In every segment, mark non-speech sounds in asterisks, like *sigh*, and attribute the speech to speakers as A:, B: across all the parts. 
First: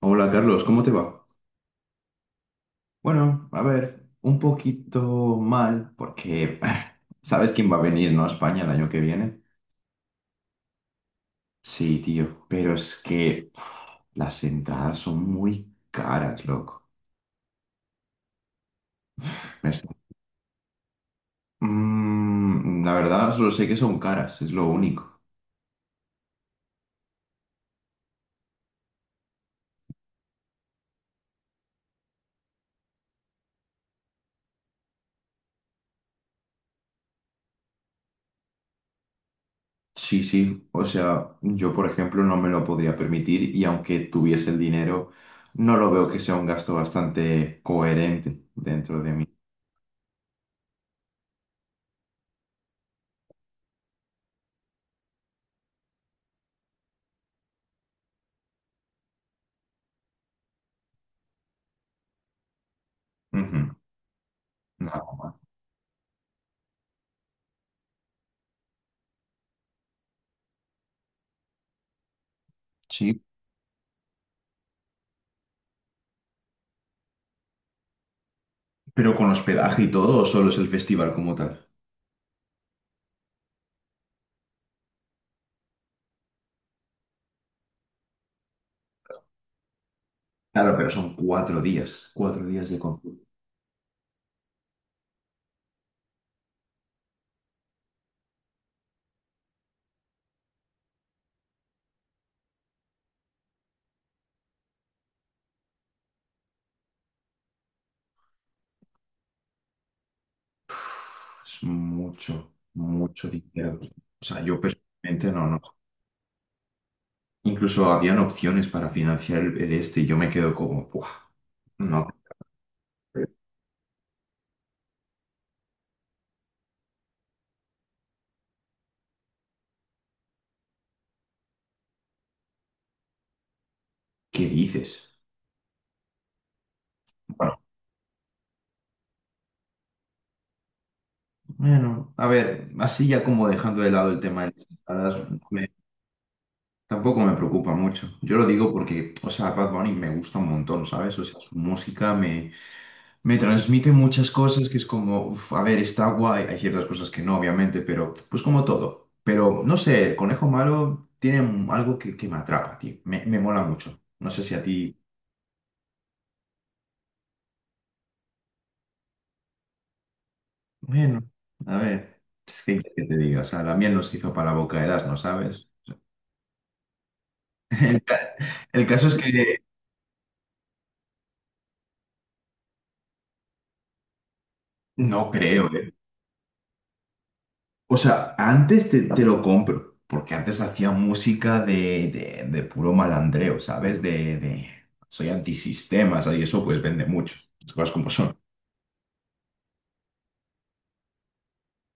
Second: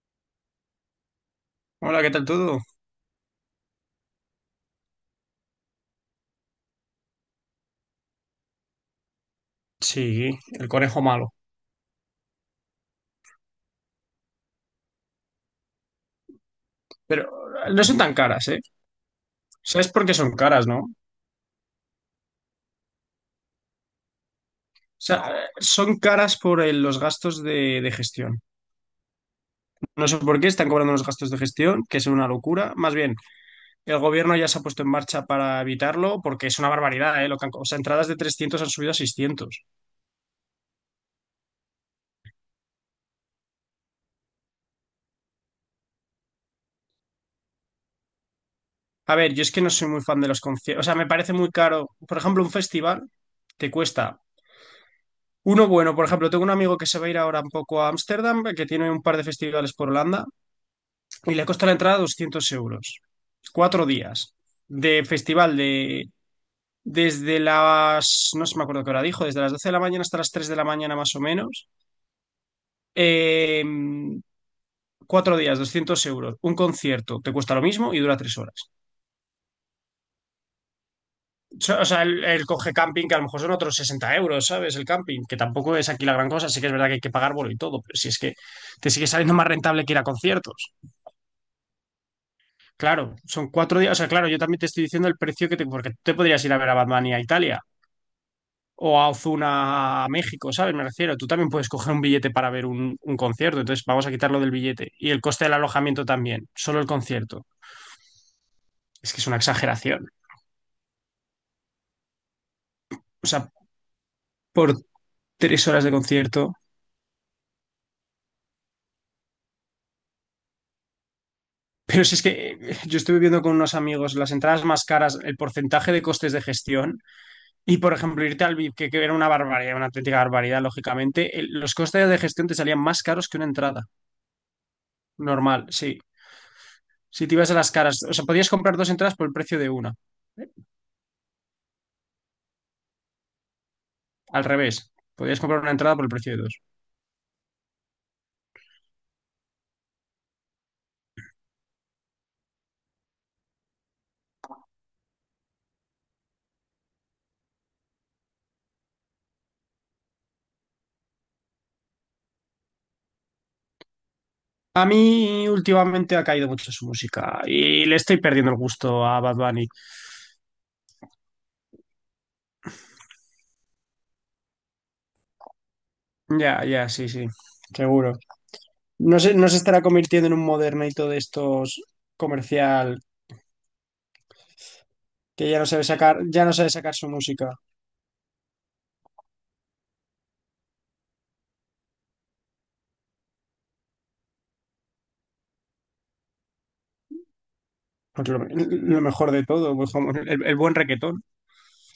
A: Hola, Carlos, ¿cómo te va?
B: Hola, ¿qué tal todo?
A: Bueno, a ver, un poquito mal porque *laughs* ¿sabes quién va a venir, no, a España el año que viene?
B: Sí, el conejo malo.
A: Sí, tío, pero es que *sighs* las entradas son muy caras, loco.
B: Pero no son tan caras, ¿eh?
A: Me está-
B: ¿Sabes por qué son caras, no? O
A: La verdad, solo sé que son caras, es lo
B: sea,
A: único.
B: son caras por los gastos de gestión. No sé por qué están cobrando los gastos de gestión, que es una locura. Más bien, el gobierno ya se ha puesto en marcha para evitarlo, porque es una barbaridad, ¿eh? Lo que han o sea, entradas de 300 han subido a 600.
A: Sí, sí, o sea, yo, por ejemplo, no me lo podría permitir, y aunque tuviese el dinero, no lo veo que sea un gasto bastante coherente dentro de
B: A
A: mí.
B: ver, yo es que no soy muy fan de los conciertos. O sea, me parece muy caro. Por ejemplo, un festival te cuesta uno bueno. Por ejemplo, tengo un amigo que se va a ir ahora un poco a Ámsterdam, que tiene un par de festivales por Holanda, y le costó la entrada 200 euros.
A: Ujú,
B: 4 días
A: nada
B: de
A: más.
B: festival de desde las, no sé me acuerdo qué hora dijo, desde las 12 de la mañana hasta las 3 de la mañana más o menos.
A: Sí.
B: Eh, 4 días, 200 euros. Un concierto te cuesta lo mismo y dura 3 horas.
A: Pero con hospedaje y todo, ¿o solo es el festival como tal?
B: O sea, el coge camping, que a lo mejor son otros 60 euros, ¿sabes? El camping, que tampoco es aquí la gran cosa. Sí que es verdad que hay que pagar bolo y todo, pero si es que te sigue saliendo más rentable que ir a conciertos.
A: Claro, pero son 4 días. 4 días de
B: Claro,
A: concierto.
B: son 4 días. O sea, claro, yo también te estoy diciendo el precio que te. Porque tú te podrías ir a ver a Batman y a Italia o a Ozuna a México, ¿sabes? Me refiero, tú también puedes coger un billete para ver un concierto, entonces vamos a quitarlo del billete. Y el coste del alojamiento también, solo el concierto. Es que es una exageración.
A: Es mucho,
B: O
A: mucho
B: sea,
A: dinero. O sea, yo
B: por
A: personalmente no, no.
B: 3 horas de concierto.
A: Incluso habían opciones para financiar el este, y yo me quedo como, ¡buah!
B: Pero
A: No,
B: si es que yo estuve viendo con unos amigos las entradas más caras, el porcentaje de costes de gestión y, por ejemplo, irte al VIP, que era una barbaridad, una auténtica barbaridad, lógicamente, los costes de gestión te salían más caros que una entrada
A: ¿qué dices?
B: normal, sí. Si te ibas a
A: Bueno,
B: las caras, o sea, podías comprar dos entradas por el precio de una.
A: bueno, a ver, así ya como dejando de lado el tema
B: Al
A: de las
B: revés,
A: entradas,
B: podías comprar
A: me-
B: una entrada por el precio de dos.
A: tampoco me preocupa mucho. Yo lo digo porque, o sea, Bad Bunny me gusta un montón, ¿sabes? O sea, su música me transmite muchas cosas que es como, uf, a ver, está guay. Hay ciertas cosas que no, obviamente, pero pues como todo. Pero no sé, el conejo malo tiene algo que me atrapa, tío. Me mola mucho. No sé si a
B: A
A: ti.
B: mí últimamente ha caído mucho su música y le estoy perdiendo el gusto a Bad Bunny.
A: Bueno, a ver, es que, ¿qué te digo? O sea, la miel nos hizo para la boca de, ¿no sabes? *laughs*
B: Ya, ya, sí, sí,
A: El,
B: seguro.
A: ca- el caso es
B: No se
A: que
B: estará convirtiendo en un modernito de estos comercial
A: no
B: que ya
A: creo,
B: no sabe
A: ¿eh?
B: sacar, ya no sabe sacar su música.
A: O sea, antes te lo compro, porque antes hacía música de puro malandreo, ¿sabes? De soy antisistema, ¿sabes? Y eso pues vende mucho, las cosas como
B: Pues
A: son.
B: lo mejor de todo, pues como el buen requetón.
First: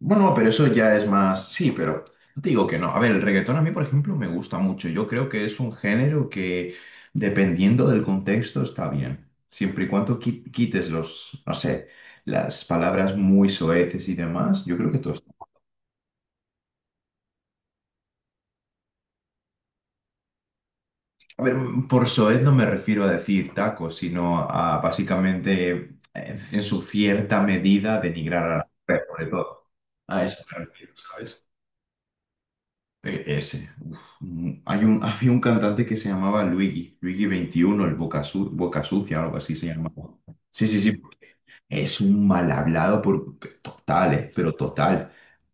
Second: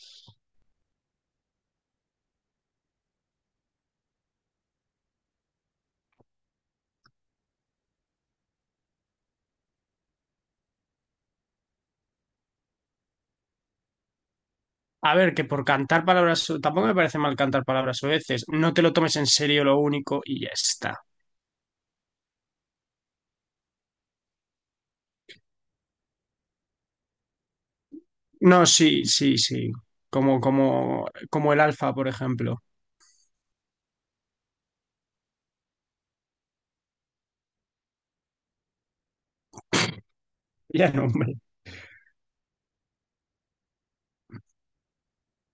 A: Bueno, pero eso ya es más, sí, pero no te digo que no. A ver, el reggaetón a mí, por ejemplo, me gusta mucho. Yo creo que es un género que, dependiendo del contexto, está bien. Siempre y cuando quites los, no sé, las palabras muy soeces y demás, yo creo que
B: A
A: todo.
B: ver, que por cantar palabras, tampoco me parece mal cantar palabras veces. No te lo tomes en serio lo único y ya está.
A: A ver, por soez no me refiero a decir tacos, sino a, básicamente, en su cierta medida, denigrar a la
B: No, sí,
A: mujer, sobre
B: sí,
A: todo.
B: sí.
A: A
B: Como,
A: eso me refiero,
B: como,
A: ¿sabes?
B: como el Alfa, por ejemplo.
A: Ese, uf. Había un cantante que se llamaba Luigi 21, el Boca, Boca Sucia, algo así se llamaba. Sí,
B: *laughs*
A: sí,
B: Ya
A: sí.
B: no, hombre.
A: Es un mal hablado por total, pero total.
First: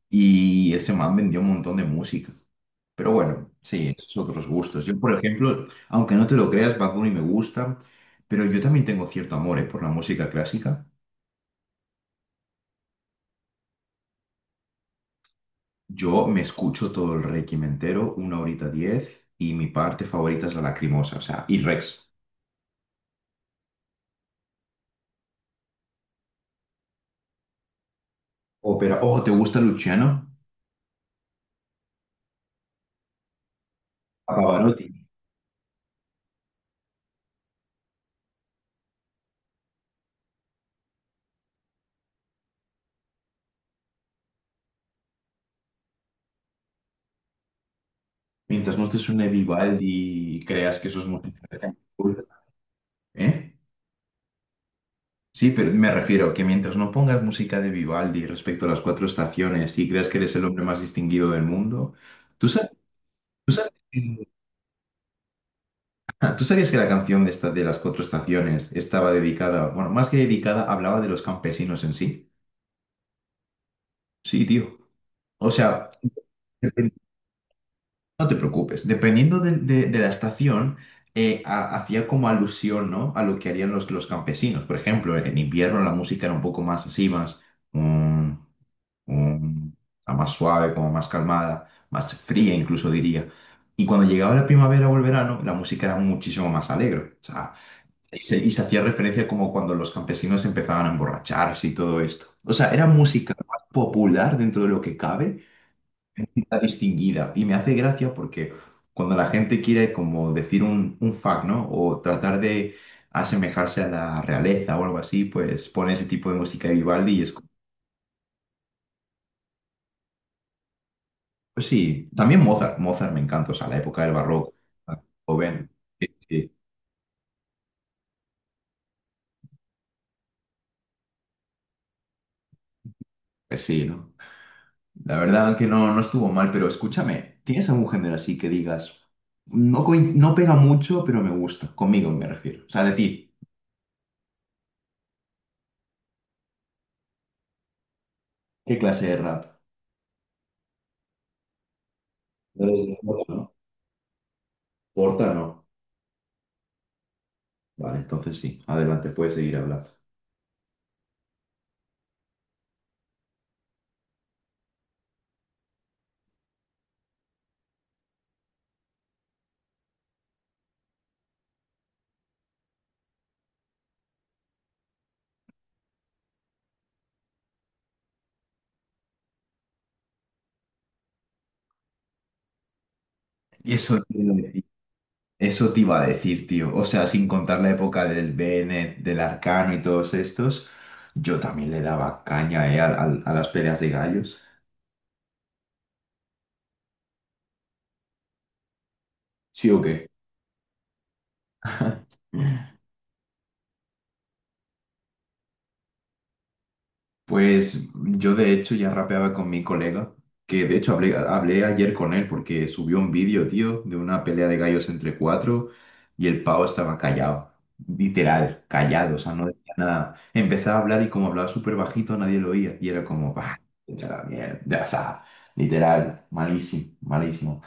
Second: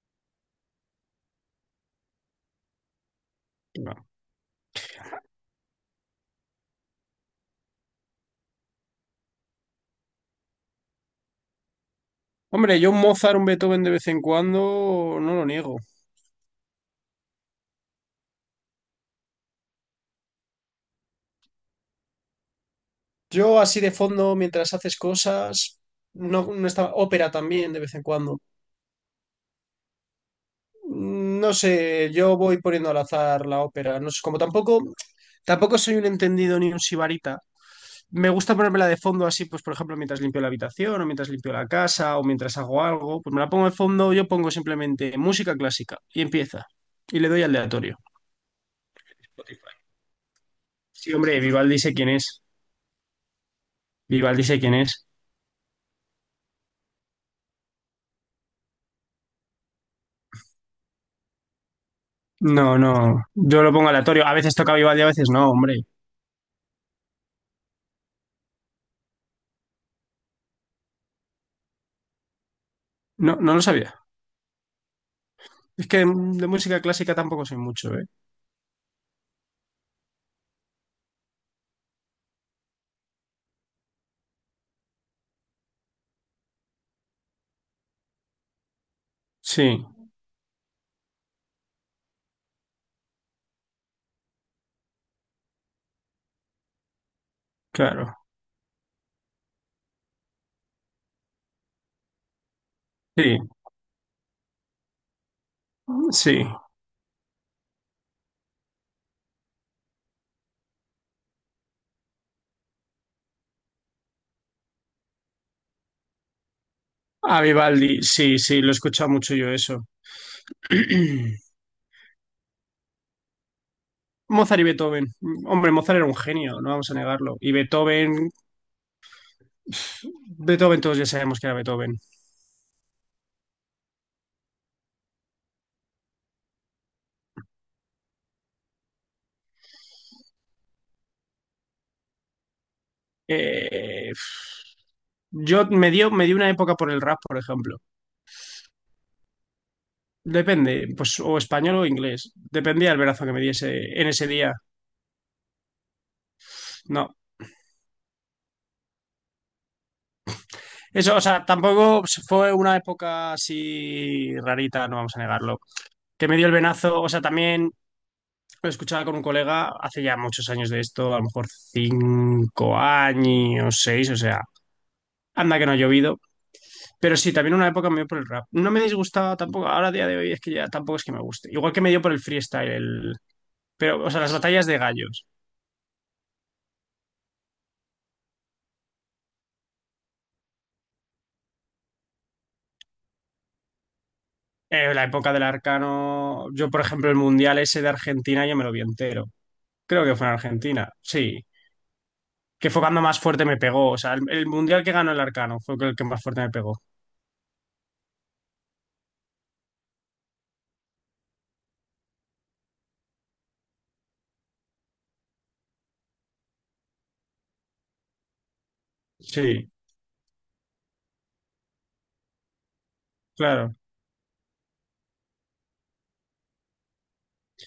A: Y ese man vendió un montón de música. Pero bueno, sí,
B: No.
A: esos otros gustos. Yo, por ejemplo, aunque no te lo creas, Bad Bunny me gusta, pero yo también tengo cierto amor, por la música clásica.
B: Hombre, yo un Mozart, un Beethoven de vez en cuando, no lo niego.
A: Yo me escucho todo el Requiem entero, una horita 10, y mi parte favorita es la Lacrimosa, o sea, y Rex.
B: Yo así de fondo, mientras haces cosas, no, no estaba. Ópera también de vez en cuando.
A: Ópera. Oh, ¿te gusta Luciano?
B: No sé, yo voy poniendo al azar la ópera. No sé,
A: A
B: como tampoco,
A: Pavarotti.
B: tampoco soy un entendido ni un sibarita. Me gusta ponérmela de fondo así, pues por ejemplo, mientras limpio la habitación o mientras limpio la casa o mientras hago algo, pues me la pongo de fondo, yo pongo simplemente música clásica y empieza. Y le doy al aleatorio.
A: Mientras no te suene
B: Spotify.
A: Vivaldi y creas que eso es
B: Sí, hombre,
A: música.
B: Vivaldi sé quién es.
A: ¿Eh?
B: Vivaldi sé quién es.
A: Sí, pero me refiero que mientras no pongas música de Vivaldi respecto a las cuatro estaciones y creas que eres el hombre más distinguido del mundo, ¿tú sabes,
B: No, no,
A: tú
B: yo
A: sa-
B: lo pongo aleatorio. A veces toca Vivaldi, a veces no, hombre.
A: *laughs* ¿Tú sabías que la canción de, esta, de las cuatro estaciones estaba dedicada, bueno, más que dedicada, hablaba de los campesinos en sí?
B: No, no lo sabía.
A: Sí, tío. O
B: Es
A: sea,
B: que de música
A: depen-
B: clásica tampoco soy mucho, ¿eh?
A: no te preocupes, dependiendo de la estación, hacía como alusión, ¿no? A lo que harían los campesinos. Por ejemplo, en invierno la música era un poco más así, más... mm, mm,
B: Sí,
A: a más suave, como más calmada, más fría incluso diría. Y cuando llegaba la primavera o el verano, la música era muchísimo más alegre. O sea,
B: claro.
A: y se hacía referencia como cuando los campesinos empezaban a emborracharse y todo esto. O sea, era música
B: Sí,
A: más popular dentro de lo que cabe,
B: sí.
A: la distinguida. Y me hace gracia porque cuando la gente quiere como decir un fact, ¿no? O tratar de asemejarse a la realeza o algo así, pues pone ese tipo de música de Vivaldi y es
B: A
A: como.
B: Vivaldi, sí, sí, lo he escuchado mucho yo eso. *clears throat*
A: Pues sí, también Mozart, Mozart me encanta, o sea, la época del barroco,
B: Mozart y
A: ah,
B: Beethoven.
A: joven,
B: Hombre, Mozart era
A: sí,
B: un
A: sí,
B: genio, no vamos a negarlo. Y Beethoven todos ya sabemos que era Beethoven.
A: pues sí, ¿no? La verdad que no, no estuvo mal, pero escúchame, ¿tienes algún género así que digas, no, no pega mucho, pero me gusta, conmigo me refiero, o sea, de ti?
B: Eh, yo me dio una época por el rap, por ejemplo.
A: ¿Qué clase de rap?
B: Depende, pues o español o inglés.
A: No eres
B: Dependía
A: de
B: el verazo
A: Porta,
B: que me
A: ¿no?
B: diese en ese día.
A: Porta no.
B: No.
A: Vale, entonces sí, adelante, puedes seguir hablando.
B: Eso, o sea, tampoco fue una época así rarita, no vamos a negarlo. Que me dio el venazo, o sea, también lo escuchaba con un colega hace ya muchos años de esto, a lo mejor 5 años, seis, o sea, anda que no ha llovido. Pero sí, también una época me dio por el rap. No me disgustaba tampoco. Ahora, a día de hoy, es que ya tampoco es que me guste. Igual que me dio por el freestyle.
A: Y eso.
B: Pero, o sea, las batallas de gallos.
A: Eso te iba a decir, tío. O sea, sin contar la época del Bennett, del Arcano y todos estos, yo también le daba caña, a las peleas de gallos.
B: La época del Arcano. Yo, por ejemplo, el mundial ese de Argentina, yo me lo vi entero.
A: ¿Sí o
B: Creo
A: qué?
B: que fue en Argentina. Sí.
A: *laughs*
B: Que fue cuando más fuerte me pegó. O sea, el mundial que ganó el Arcano fue el que más fuerte me pegó.
A: Pues yo, de hecho, ya rapeaba con mi colega, que de hecho hablé ayer con él porque subió un vídeo, tío, de una pelea de gallos entre cuatro, y el pavo estaba callado, literal, callado, o sea, no
B: Sí,
A: decía nada. Empezaba a hablar y, como hablaba súper bajito, nadie lo oía y era como, bah,
B: claro.
A: vete a la mierda, o sea, literal, malísimo, malísimo.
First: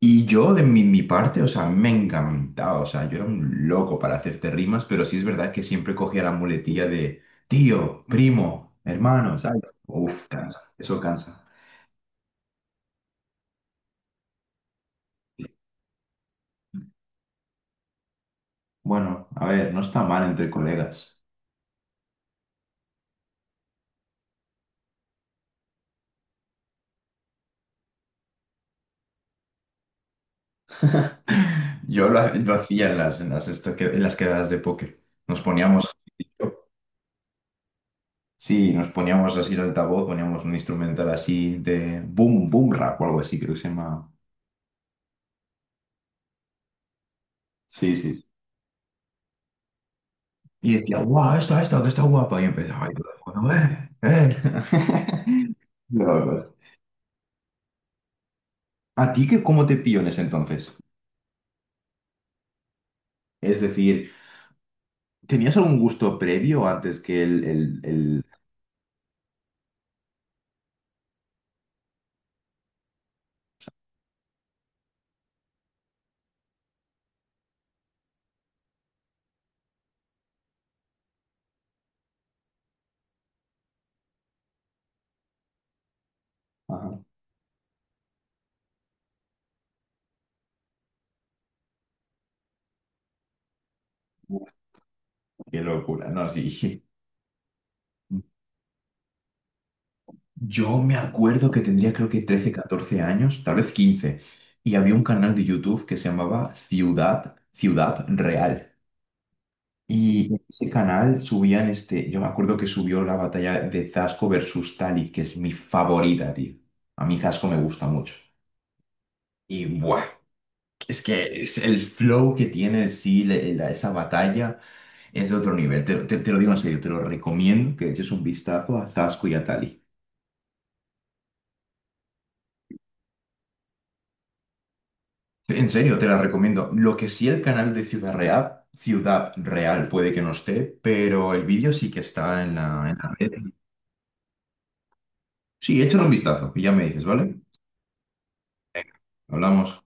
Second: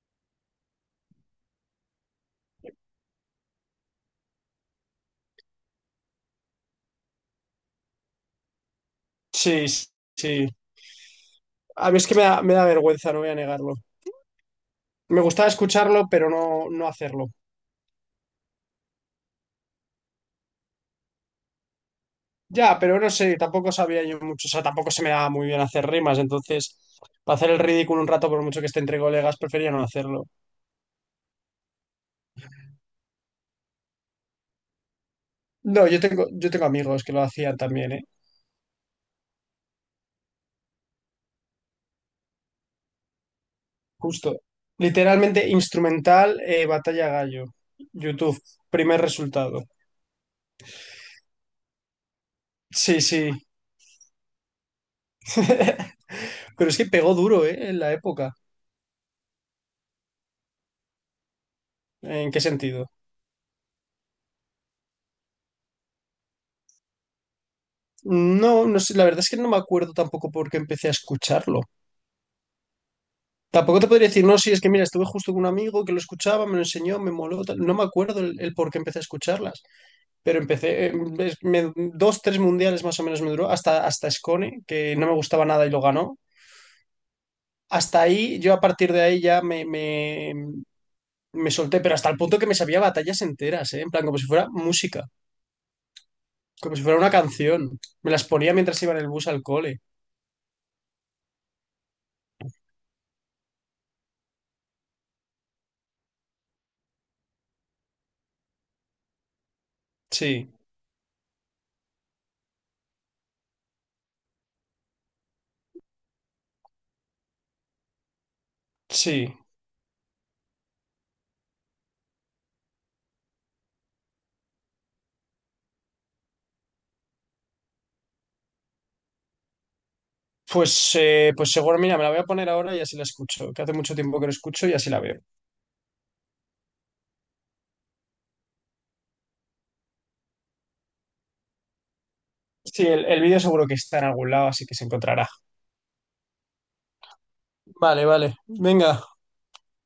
A: Y yo, de mi parte, o sea, a mí me encantaba, o sea, yo era un loco para hacerte rimas, pero sí es verdad que siempre cogía la muletilla de tío, primo, hermano, ¿sabes?
B: Sí,
A: Uf,
B: sí.
A: cansa, eso cansa.
B: A mí es que me da vergüenza, no voy a negarlo. Me gustaba escucharlo, pero no hacerlo.
A: Bueno, a ver, no está mal entre colegas.
B: Ya, pero no sé, tampoco sabía yo mucho, o sea, tampoco se me daba muy bien hacer rimas, entonces, para hacer el ridículo un rato, por mucho que esté entre colegas, prefería no hacerlo.
A: *laughs* Yo lo hacía en las quedadas de póker. Nos poníamos,
B: No, yo tengo amigos que lo hacían también, ¿eh?
A: sí, nos poníamos así el altavoz, poníamos un instrumental así de boom, boom rap o algo así, creo que se llama.
B: Justo. Literalmente, instrumental, Batalla Gallo,
A: Sí, sí, sí.
B: YouTube, primer resultado.
A: Y decía, guau, esta, que está guapa. Y empezaba, ay
B: Sí,
A: todo,
B: sí.
A: bueno. *laughs*
B: *laughs*
A: Locos.
B: Pero es que pegó duro, ¿eh? En la época.
A: ¿A ti qué, cómo te pilló en ese entonces?
B: ¿En qué sentido?
A: Es decir, ¿tenías algún gusto previo antes que el-
B: No, no sé, la verdad es que no me acuerdo tampoco por qué empecé a escucharlo. Tampoco te podría decir, no, sí, es que mira, estuve justo con un amigo que lo escuchaba, me lo enseñó, me moló, tal. No me acuerdo el por qué empecé a escucharlas, pero empecé, dos, tres mundiales más o menos me duró, hasta Scone, que no me gustaba nada y lo ganó.
A: Ajá.
B: Hasta ahí, yo a partir de ahí ya me solté, pero hasta el punto que me sabía batallas enteras, ¿eh? En plan, como si fuera
A: Uf,
B: música,
A: qué locura, no, sí.
B: como si fuera una canción. Me las ponía mientras iba en el bus al cole.
A: Yo me acuerdo que tendría, creo que, 13, 14 años, tal vez 15, y había un canal de YouTube que se llamaba Ciudad Real. Y en
B: Sí,
A: ese canal subían este, yo me acuerdo que subió la batalla de Zasco versus Tali, que es mi favorita, tío. A mí Zasco me gusta mucho.
B: sí.
A: Y buah, es que es el flow que tiene, sí, esa batalla es de otro nivel. Te lo digo en serio, te lo recomiendo que le eches un vistazo a Zasco y a Tali.
B: Pues, seguro, mira, me la voy a poner ahora y así la escucho, que hace mucho tiempo que no escucho y así la veo.
A: En serio, te la recomiendo. Lo que sí, el canal de Ciudad Real, Ciudad Real puede que no esté, pero el vídeo sí que está en
B: Sí,
A: la, en
B: el,
A: la
B: el vídeo
A: red.
B: seguro que está en algún lado, así que se encontrará.
A: Sí, échale un vistazo y ya me dices, ¿vale?
B: Vale, vale.
A: Venga,
B: Venga.
A: hablamos.